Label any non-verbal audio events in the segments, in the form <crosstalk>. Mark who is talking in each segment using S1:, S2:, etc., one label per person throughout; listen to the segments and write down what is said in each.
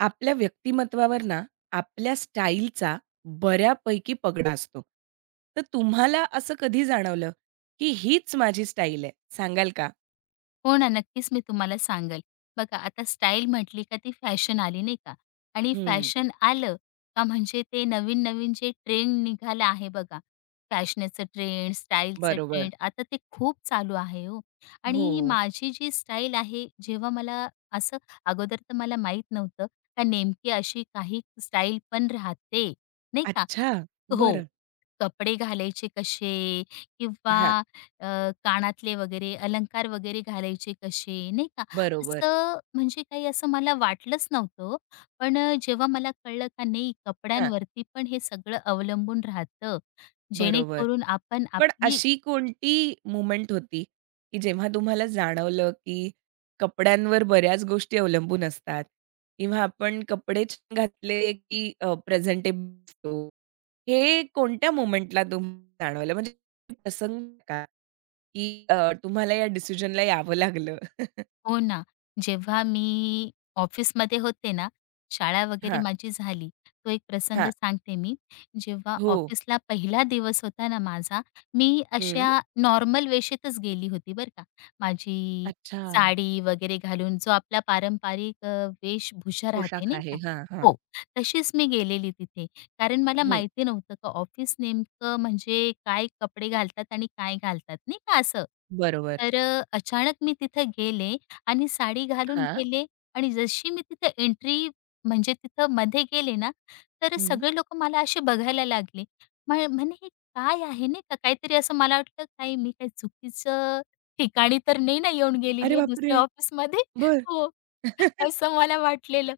S1: आपल्या व्यक्तिमत्वावर ना, आपल्या स्टाईलचा बऱ्यापैकी पगडा असतो. तर तुम्हाला असं कधी जाणवलं, की हीच माझी स्टाईल आहे? सांगाल का?
S2: हो ना, नक्कीच मी तुम्हाला सांगेल. बघा आता स्टाईल म्हटली का ती फॅशन आली नाही का आणि
S1: हं,
S2: फॅशन आलं का म्हणजे ते नवीन-नवीन जे ट्रेंड निघाला आहे बघा, फॅशनेचं ट्रेंड, स्टाईलचं
S1: बरोबर.
S2: ट्रेंड आता ते खूप चालू आहे हो.
S1: हो.
S2: आणि माझी जी स्टाईल आहे जेव्हा मला असं अगोदर तर मला माहीत नव्हतं का नेमकी अशी काही स्टाईल पण राहते, नाही का?
S1: अच्छा.
S2: हो.
S1: बरं.
S2: कपडे घालायचे कसे किंवा
S1: हां.
S2: अ, कानातले वगैरे अलंकार वगैरे घालायचे कसे नाही का?
S1: बरोबर.
S2: असं म्हणजे काही असं मला वाटलंच नव्हतं पण जेव्हा मला कळलं का नाही
S1: हां.
S2: कपड्यांवरती पण हे सगळं अवलंबून राहतं,
S1: बरोबर.
S2: जेणेकरून आपण
S1: पण
S2: आपली
S1: अशी कोणती मुमेंट होती, की जेव्हा तुम्हाला जाणवलं, की कपड्यांवर बऱ्याच गोष्टी अवलंबून असतात किंवा आपण कपडे छान घातले, की प्रेझेंटेबल दिसतो? हे कोणत्या मोमेंटला तुम्हाला जाणवलं? म्हणजे प्रसंग का? की तुम्हाला या डिसिजनला यावं लागलं?
S2: हो ना. जेव्हा मी ऑफिसमध्ये होते ना, शाळा वगैरे
S1: हां,
S2: माझी झाली. तो एक प्रसंग
S1: हां.
S2: सांगते मी. जेव्हा
S1: हो.
S2: ऑफिसला पहिला दिवस होता ना माझा, मी
S1: हं.
S2: अशा नॉर्मल वेशेतच गेली होती बरं का. माझी
S1: अच्छा.
S2: साडी वगैरे घालून जो आपला पारंपरिक वेशभूषा राहते
S1: पोशाख
S2: नाही
S1: आहे.
S2: का?
S1: हां. हां.
S2: हो, तशीच मी गेलेली तिथे. कारण मला
S1: हं.
S2: माहिती नव्हतं का ऑफिस नेमकं म्हणजे काय कपडे घालतात आणि काय घालतात नाही का असं.
S1: बरोबर.
S2: तर अचानक मी तिथं गेले आणि साडी घालून
S1: हां.
S2: गेले आणि जशी मी तिथं एंट्री म्हणजे तिथं मध्ये गेले ना, तर
S1: हं.
S2: सगळे लोक मला असे बघायला लागले. म्हणे हे काय आहे नाही का? काहीतरी असं मला वाटलं काही मी काही चुकीचं ठिकाणी तर नाही ना येऊन गेलेली
S1: अरे
S2: आहे दुसऱ्या
S1: बापरे!
S2: ऑफिसमध्ये?
S1: बरं.
S2: हो. असं मला वाटलेलं.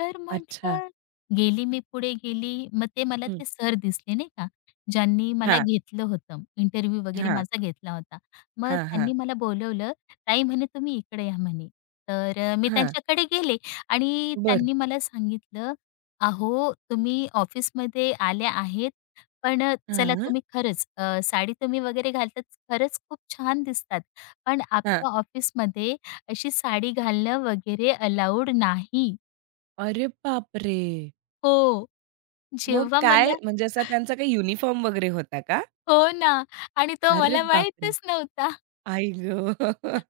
S2: तर
S1: अच्छा.
S2: म्हटलं गेली मी पुढे गेली. मग ते मला
S1: हं.
S2: ते सर दिसले नाही का, ज्यांनी मला
S1: हां,
S2: घेतलं होतं. इंटरव्ह्यू वगैरे
S1: हां,
S2: माझा घेतला होता. मग
S1: हां, हां,
S2: त्यांनी मला बोलवलं, "ताई," म्हणे, "तुम्ही इकडे या," म्हणे. तर मी
S1: हां.
S2: त्यांच्याकडे गेले आणि
S1: बरं.
S2: त्यांनी मला सांगितलं, "अहो, तुम्ही ऑफिसमध्ये आल्या आहेत, पण चला
S1: हां.
S2: तुम्ही खरंच साडी तुम्ही वगैरे घालतात खरंच खूप छान दिसतात. पण
S1: हां.
S2: आपल्या ऑफिसमध्ये अशी साडी घालणं वगैरे अलाउड नाही.
S1: अरे बापरे!
S2: हो,
S1: मग
S2: जेव्हा
S1: काय
S2: मला
S1: म्हणजे असा त्यांचा काही युनिफॉर्म वगैरे होता का?
S2: हो ना आणि तो
S1: अरे
S2: मला
S1: बापरे!
S2: माहीतच नव्हता.
S1: आई गं!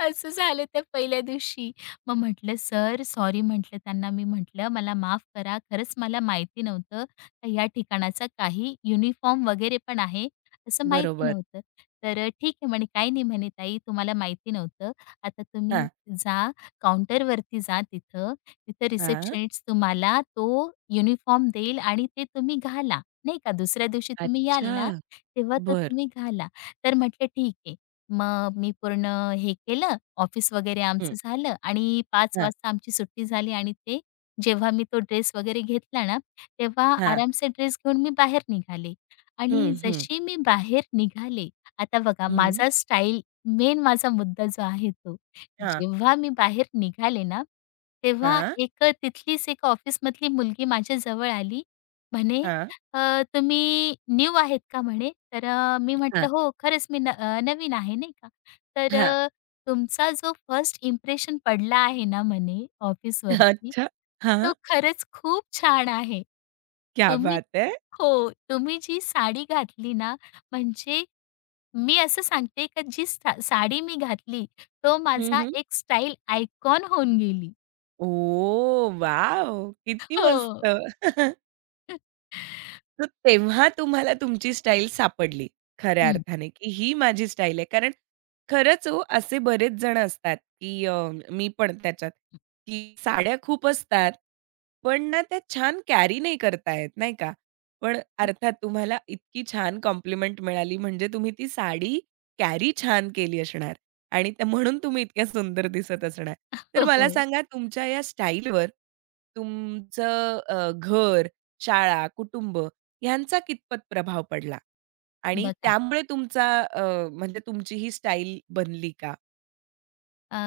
S2: असं झालं त्या पहिल्या दिवशी. मग म्हटलं, "सर, सॉरी" म्हटलं त्यांना मी म्हटलं, "मला माफ करा. खरंच मला माहिती नव्हतं का या ठिकाणाचा काही युनिफॉर्म वगैरे पण आहे, असं माहिती
S1: बरोबर.
S2: नव्हतं." तर "ठीक आहे" म्हणे, "काही नाही" म्हणे, "ताई, तुम्हाला माहिती नव्हतं. आता तुम्ही
S1: हां.
S2: जा, काउंटरवरती जा तिथं. तिथं
S1: हां.
S2: रिसेप्शनिस्ट तुम्हाला तो युनिफॉर्म देईल आणि ते तुम्ही घाला, नाही का. दुसऱ्या दिवशी तुम्ही याल
S1: अच्छा!
S2: ना, तेव्हा तो
S1: बरं.
S2: तुम्ही घाला." तर म्हटलं, "ठीक आहे." मग मी पूर्ण हे केलं, ऑफिस वगैरे
S1: हं.
S2: आमचं झालं आणि 5
S1: हां,
S2: वाजता आमची सुट्टी झाली आणि ते जेव्हा मी तो ड्रेस वगैरे घेतला ना, तेव्हा
S1: हां.
S2: आरामसे ड्रेस घेऊन मी बाहेर निघाले
S1: हं,
S2: आणि
S1: हं.
S2: जशी मी बाहेर निघाले, आता बघा
S1: हं.
S2: माझा स्टाईल मेन माझा मुद्दा जो आहे तो.
S1: हां,
S2: जेव्हा मी बाहेर निघाले ना, तेव्हा
S1: हां,
S2: एक तिथलीच एक ऑफिसमधली मुलगी माझ्या जवळ आली. म्हणे
S1: हां.
S2: तुम्ही न्यू आहेत का म्हणे? तर मी
S1: हां,
S2: म्हटलं, "हो, खरंच मी नवीन आहे," नाही का. तर
S1: हां.
S2: "तुमचा जो फर्स्ट इम्प्रेशन पडला आहे ना," म्हणे, "ऑफिसवरती,
S1: अच्छा. हां.
S2: तो खरंच खूप छान आहे.
S1: क्या
S2: तुम्ही"
S1: बात है!
S2: हो, "तुम्ही जी साडी घातली ना, म्हणजे मी असं सांगते का जी साडी मी घातली, तो
S1: हं,
S2: माझा
S1: हं.
S2: एक स्टाईल आयकॉन होऊन गेली."
S1: Oh, wow! किती मस्त.
S2: हो.
S1: <laughs> तर तेव्हा तुम्हाला तुमची स्टाईल सापडली खऱ्या
S2: हं.
S1: अर्थाने, की ही माझी स्टाईल आहे. कारण खरंच हो, असे बरेच जण असतात, की मी पण त्याच्यात, की साड्या खूप असतात, पण ना त्या छान कॅरी नाही करता येत, नाही का? पण अर्थात तुम्हाला इतकी छान कॉम्प्लिमेंट मिळाली म्हणजे तुम्ही ती साडी कॅरी छान केली असणार आणि त्या म्हणून तुम्ही इतक्या सुंदर दिसत असणार. तर
S2: हो,
S1: मला
S2: हो.
S1: सांगा तुमच्या या स्टाईलवर तुमचं घर, शाळा, कुटुंब ह्यांचा कितपत प्रभाव पडला? आणि
S2: बघा.
S1: त्यामुळे तुमचा म्हणजे तुमची ही स्टाईल बनली का?
S2: अ,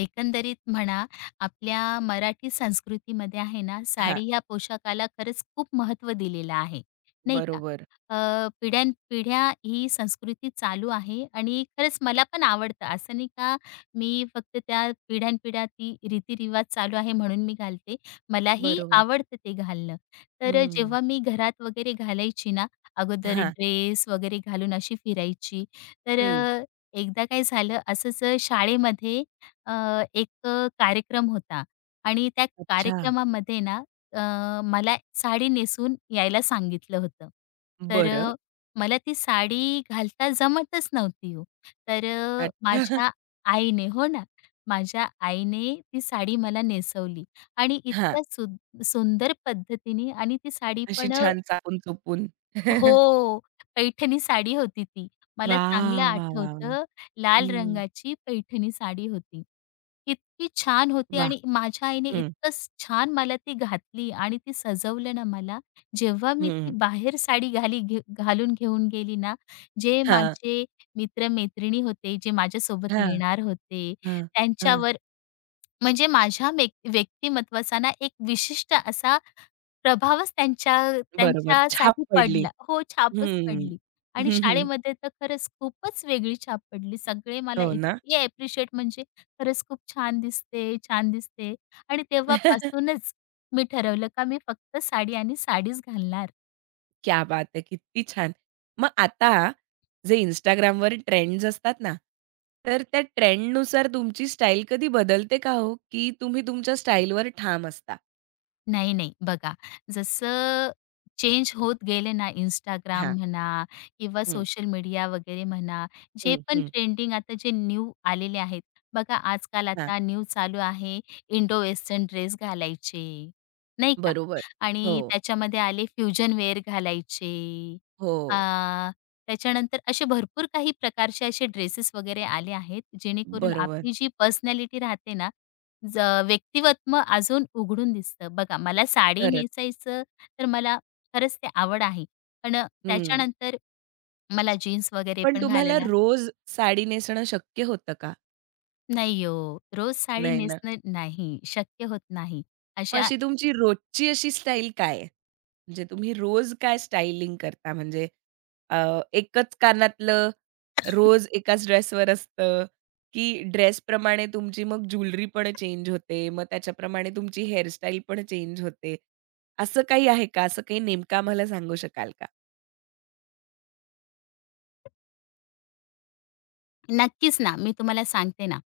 S2: एकंदरीत म्हणा, आपल्या मराठी संस्कृतीमध्ये आहे ना,
S1: हां,
S2: साडी ह्या पोशाखाला खरंच खूप महत्व दिलेलं आहे, नाही का?
S1: बरोबर.
S2: पिढ्यानपिढ्या ही संस्कृती चालू आहे आणि खरंच मला पण आवडतं. असं नाही का, मी फक्त त्या पिढ्यानपिढ्या ती रीतिरिवाज चालू आहे म्हणून मी घालते. मलाही
S1: बरोबर.
S2: आवडतं ते घालणं. तर
S1: हं.
S2: जेव्हा मी घरात वगैरे घालायची ना, अगोदर
S1: हां,
S2: ड्रेस वगैरे घालून अशी फिरायची. तर
S1: हं.
S2: एकदा काय झालं असंच शाळेमध्ये अ, एक कार्यक्रम होता आणि त्या
S1: अच्छा.
S2: कार्यक्रमामध्ये ना मला साडी नेसून यायला सांगितलं होतं. तर
S1: बरं.
S2: मला ती साडी घालता जमतच नव्हती हो. तर
S1: अच्छा.
S2: माझ्या आईने हो ना, माझ्या आईने ती साडी मला नेसवली आणि
S1: हां.
S2: इतक्या सुंदर पद्धतीने आणि ती साडी
S1: अशी
S2: पण
S1: छान चापून-चोपून.
S2: हो, पैठणी साडी होती ती. मला चांगलं
S1: वाह! वाह, वाह, वाह!
S2: आठवतं, लाल
S1: हं.
S2: रंगाची पैठणी साडी होती. इतकी छान होती
S1: वाह!
S2: आणि माझ्या आईने
S1: हं,
S2: इतकं छान मला ती घातली आणि ती सजवलं ना मला. जेव्हा मी ती
S1: हं.
S2: बाहेर साडी घाली घे घालून घेऊन गेली ना, जे
S1: हां.
S2: माझे मित्र होते, जे माझ्यासोबत
S1: हां,
S2: येणार होते,
S1: हां, हां.
S2: त्यांच्यावर म्हणजे माझ्या व्यक्तिमत्त्वाचा ना एक विशिष्ट असा प्रभावच त्यांच्या
S1: बरोबर. छाप
S2: त्यांच्यासाठी
S1: पडली.
S2: पडला. हो, छापच
S1: हं.
S2: पडली आणि
S1: हं, हं. <laughs>
S2: शाळेमध्ये तर खरंच खूपच वेगळी छाप पडली. सगळे मला
S1: हो ना?
S2: इतके ॲप्रिशिएट म्हणजे खरंच खूप छान दिसते, छान दिसते आणि तेव्हापासूनच मी ठरवलं का मी फक्त साडी आणि साडीच घालणार.
S1: क्या बात है! किती छान. मग आता जे Instagramवर ट्रेंड्स असतात ना, तर त्या ट्रेंडनुसार तुमची स्टाईल कधी बदलते का हो? की तुम्ही तुमच्या स्टाईलवर ठाम असता?
S2: नाही, नाही. बघा, जसं चेंज होत गेले ना Instagram
S1: हां.
S2: म्हणा किंवा
S1: हं,
S2: सोशल मीडिया वगैरे म्हणा, जे
S1: हं,
S2: पण
S1: हं.
S2: ट्रेंडिंग आता जे न्यू आलेले आहेत. बघा, आजकाल
S1: हां,
S2: आता न्यू चालू आहे इंडो वेस्टर्न ड्रेस घालायचे, नाही का?
S1: बरोबर. हो,
S2: आणि त्याच्यामध्ये आले फ्युजन वेअर घालायचे.
S1: हो.
S2: अ, त्याच्यानंतर असे भरपूर काही प्रकारचे असे ड्रेसेस वगैरे आले आहेत, जेणेकरून
S1: बरोबर.
S2: आपली जी पर्सनॅलिटी राहते ना ज व्यक्तिमत्व अजून उघडून दिसतं. बघा मला साडी
S1: खरंच.
S2: नेसायचं तर मला खरंच ते आवड आहे. पण
S1: हं.
S2: त्याच्यानंतर मला जीन्स वगैरे
S1: पण
S2: पण
S1: तुम्हाला
S2: घालायला
S1: रोज साडी नेसणं शक्य होतं का?
S2: नाही हो, रोज साडी
S1: नाही ना?
S2: नेसणं नाही, शक्य होत नाही.
S1: मग
S2: अशा
S1: अशी तुमची रोजची अशी स्टाईल काय आहे? म्हणजे तुम्ही रोज काय स्टायलिंग करता? म्हणजे अ, एकच कानातलं रोज एकाच ड्रेसवर असतं, की ड्रेसप्रमाणे तुमची मग ज्वेलरी पण चेंज होते, मग त्याच्याप्रमाणे तुमची हेअरस्टाईल पण चेंज होते. असं काही आहे का? असं काही नेमकं आम्हाला सांगू शकाल का?
S2: नक्कीच ना, मी तुम्हाला सांगते ना,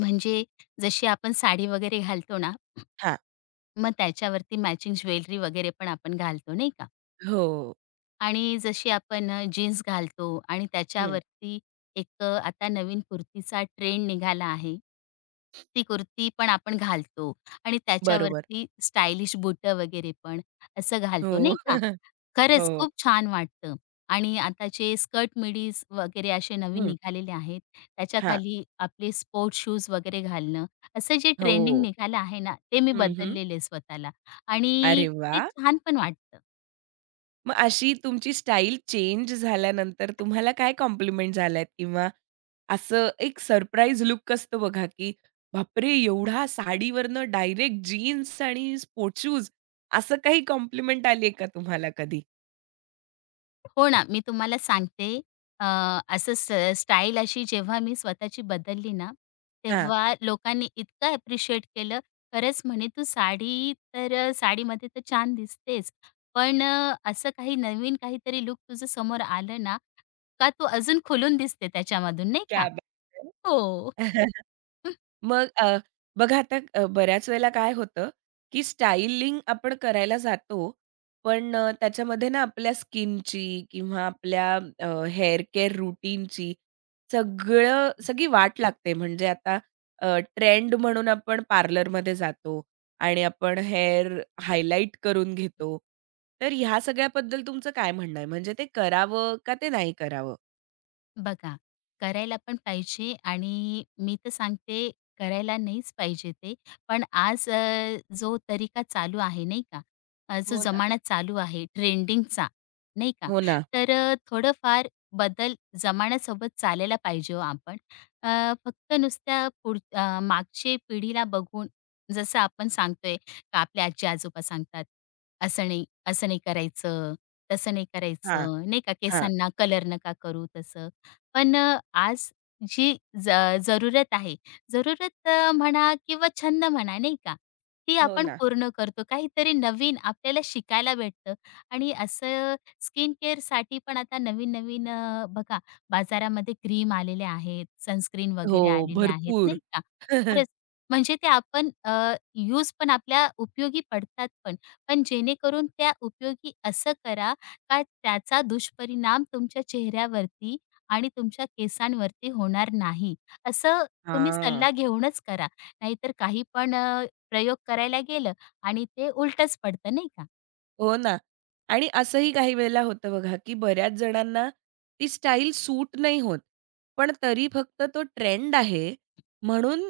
S2: म्हणजे जशी आपण साडी वगैरे घालतो ना,
S1: हां.
S2: मग त्याच्यावरती मॅचिंग ज्वेलरी वगैरे पण आपण घालतो, नाही का?
S1: हो.
S2: आणि जशी आपण जीन्स घालतो आणि
S1: हं.
S2: त्याच्यावरती एक आता नवीन कुर्तीचा ट्रेंड निघाला आहे. ती कुर्ती पण आपण घालतो आणि
S1: बरोबर.
S2: त्याच्यावरती स्टायलिश बुटं वगैरे पण असं घालतो
S1: हो.
S2: नाही का?
S1: <laughs>
S2: खरंच
S1: हो.
S2: खूप छान वाटतं आणि आताचे स्कर्ट मिडीज वगैरे असे नवीन
S1: हं.
S2: निघालेले आहेत.
S1: हां.
S2: त्याच्याखाली आपले स्पोर्ट्स शूज वगैरे घालणं, असं जे ट्रेंडिंग
S1: हो.
S2: निघालं आहे ना, ते मी
S1: हं, हं.
S2: बदललेलं स्वतःला
S1: अरे
S2: आणि ते
S1: वाह!
S2: छान पण वाटतं.
S1: मग अशी तुमची स्टाईल चेंज झाल्यानंतर तुम्हाला काय कॉम्प्लिमेंट झाल्यात? किंवा असं एक सरप्राईज लूक असतो बघा, की बापरे! एवढा साडीवरनं डायरेक्ट जीन्स आणि स्पोर्ट्स शूज असं काही कॉम्प्लिमेंट आली का तुम्हाला कधी?
S2: हो ना, मी तुम्हाला सांगते अ, असं स्टाईल अशी जेव्हा मी स्वतःची बदलली ना,
S1: हां.
S2: तेव्हा लोकांनी इतकं ॲप्रिशिएट केलं. खरंच म्हणे तू साडी तर साडीमध्ये तर छान दिसतेच. पण असं काही नवीन काहीतरी लुक तुझं समोर आलं ना, का तू अजून खुलून दिसते त्याच्यामधून नाही का?
S1: क्या बात
S2: हो.
S1: है!
S2: <laughs>
S1: मग बघा आता बऱ्याच वेळेला काय होतं, की स्टायलिंग आपण करायला जातो, पण त्याच्यामध्ये ना आपल्या स्किनची किंवा आपल्या हेअर केअर रूटीनची सगळं सगळी वाट लागते. म्हणजे आता ट्रेंड म्हणून आपण पार्लरमध्ये जातो आणि आपण हेअर हायलाइट करून घेतो. तर ह्या सगळ्याबद्दल तुमचं काय म्हणणं आहे? म्हणजे ते करावं का ते नाही करावं?
S2: बघा, करायला पण पाहिजे आणि मी तर सांगते करायला नाहीच पाहिजे ते. पण आज जो तरीका चालू आहे नाही का, जो
S1: हो ना.
S2: जमाना चालू आहे ट्रेंडिंगचा नाही का,
S1: हो ना.
S2: तर थोडंफार बदल जमान्यासोबत चालायला पाहिजे हो आपण. फक्त नुसत्या मागची पिढीला बघून जसं आपण सांगतोय का आपले आजी-आजोबा सांगतात, "असं नाही, असं नाही करायचं, तसं नाही
S1: हां,
S2: करायचं." नाही का,
S1: हां.
S2: "केसांना कलर नका करू." तसं. पण आज जी ज जरूरत आहे, जरूरत म्हणा किंवा छंद म्हणा नाही का, ती
S1: हो
S2: आपण
S1: ना.
S2: पूर्ण करतो. काहीतरी नवीन आपल्याला शिकायला भेटतं आणि असं स्किन केअरसाठी पण आता नवीन-नवीन बघा बाजारामध्ये क्रीम आलेले आहेत, सनस्क्रीन वगैरे
S1: हो,
S2: आलेले आहेत
S1: भरपूर.
S2: नाही का.
S1: <laughs>
S2: खरंच म्हणजे ते आपण यूज पण आपल्या उपयोगी पडतात पण. पण जेणेकरून त्या उपयोगी असं करा का त्याचा दुष्परिणाम तुमच्या चेहऱ्यावरती आणि तुमच्या केसांवरती होणार नाही. असं तुम्ही
S1: हां.
S2: सल्ला घेऊनच करा. नाहीतर काही पण प्रयोग करायला गेलं आणि ते उलटंच पडतं नाही का?
S1: हो ना. आणि असंही काही वेळेला होतं बघा, की बऱ्याच जणांना ती स्टाईल सूट नाही होत. पण तरी फक्त तो ट्रेंड आहे म्हणून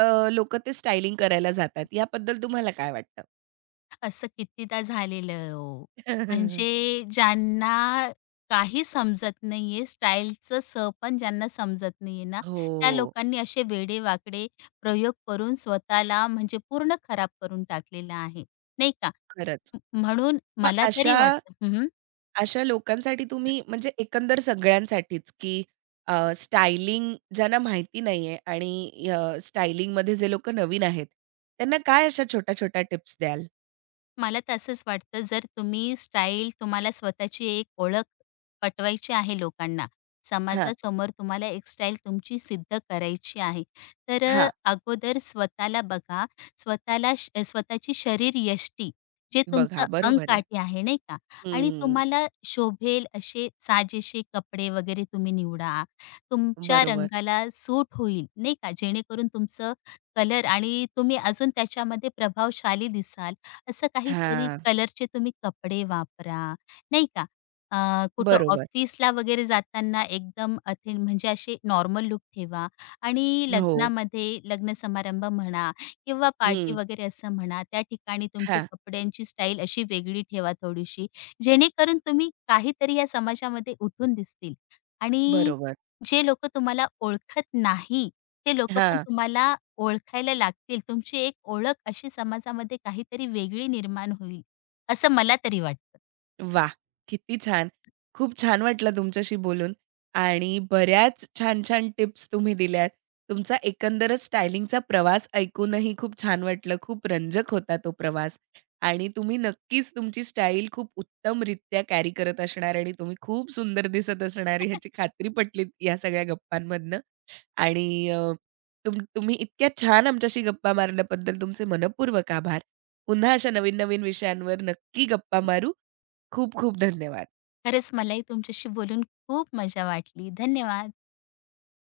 S1: अ, लोकं ते स्टायलिंग करायला जातात. याबद्दल तुम्हाला काय वाटतं?
S2: असं कितीदा झालेलं ओ. म्हणजे
S1: <laughs>
S2: ज्यांना काही समजत नाहीये, स्टाईलचं पण ज्यांना समजत नाहीये ना, त्या
S1: हो,
S2: लोकांनी असे वेडेवाकडे प्रयोग करून स्वतःला म्हणजे पूर्ण खराब करून टाकलेलं आहे, नाही का?
S1: खरंच.
S2: म्हणून
S1: मग
S2: मला तरी
S1: अशा
S2: वाटतं हं.
S1: अशा लोकांसाठी तुम्ही म्हणजे एकंदर सगळ्यांसाठीच, की स्टायलिंग ज्यांना माहिती नाहीये आणि स्टायलिंगमध्ये जे लोकं नवीन आहेत, त्यांना काय अशा छोट्या-छोट्या टिप्स द्याल?
S2: मला तसंच वाटतं जर तुम्ही स्टाईल तुम्हाला स्वतःची एक ओळख पटवायची आहे लोकांना, समाजासमोर तुम्हाला एक स्टाईल तुमची सिद्ध करायची आहे. तर
S1: हा
S2: अगोदर स्वतःला बघा, स्वतःला श स्वतःची शरीरयष्टी जे
S1: बघा
S2: तुमचं
S1: बरोबर आहे.
S2: अंगकाठी आहे नाही का आणि
S1: हं.
S2: तुम्हाला शोभेल असे साजेसे कपडे वगैरे तुम्ही निवडा. तुमच्या
S1: बरोबर.
S2: रंगाला सूट होईल नाही का जेणेकरून तुमचं कलर आणि तुम्ही अजून त्याच्यामध्ये प्रभावशाली दिसाल. असं काहीतरी
S1: हां,
S2: कलरचे तुम्ही कपडे वापरा, नाही का. अ, कुठं
S1: बरोबर.
S2: ऑफिसला वगैरे जाताना एकदम अथे म्हणजे असे नॉर्मल लूक ठेवा आणि
S1: हो.
S2: लग्नामध्ये लग्न समारंभ म्हणा किंवा पार्टी
S1: हं.
S2: वगैरे असं म्हणा, त्या ठिकाणी तुमची
S1: हां,
S2: कपड्यांची स्टाईल अशी वेगळी ठेवा थोडीशी, जेणेकरून तुम्ही काहीतरी या समाजामध्ये उठून दिसतील आणि
S1: बरोबर.
S2: जे लोकं तुम्हाला ओळखत नाही, ते लोकं पण
S1: हां,
S2: तुम्हाला ओळखायला लागतील. तुमची एक ओळख अशी समाजामध्ये काहीतरी वेगळी निर्माण होईल, असं मला तरी वाटतं.
S1: वाह! किती छान. खूप छान वाटलं तुमच्याशी बोलून आणि बऱ्याच छान-छान टिप्स तुम्ही दिल्यात. तुमचा एकंदरच स्टायलिंगचा प्रवास ऐकूनही खूप छान वाटलं. खूप रंजक होता तो प्रवास आणि तुम्ही नक्कीच तुमची स्टाईल खूप उत्तमरित्या कॅरी करत असणार आणि तुम्ही खूप सुंदर दिसत असणार ह्याची खात्री पटली या सगळ्या गप्पांमधनं. आणि तुम्ही इतक्या छान आमच्याशी गप्पा मारल्याबद्दल तुमचे मनःपूर्वक आभार. पुन्हा अशा नवीन-नवीन विषयांवर नक्की गप्पा मारू. खूप खूप धन्यवाद.
S2: खरंच मलाही तुमच्याशी बोलून खूप मजा वाटली. धन्यवाद.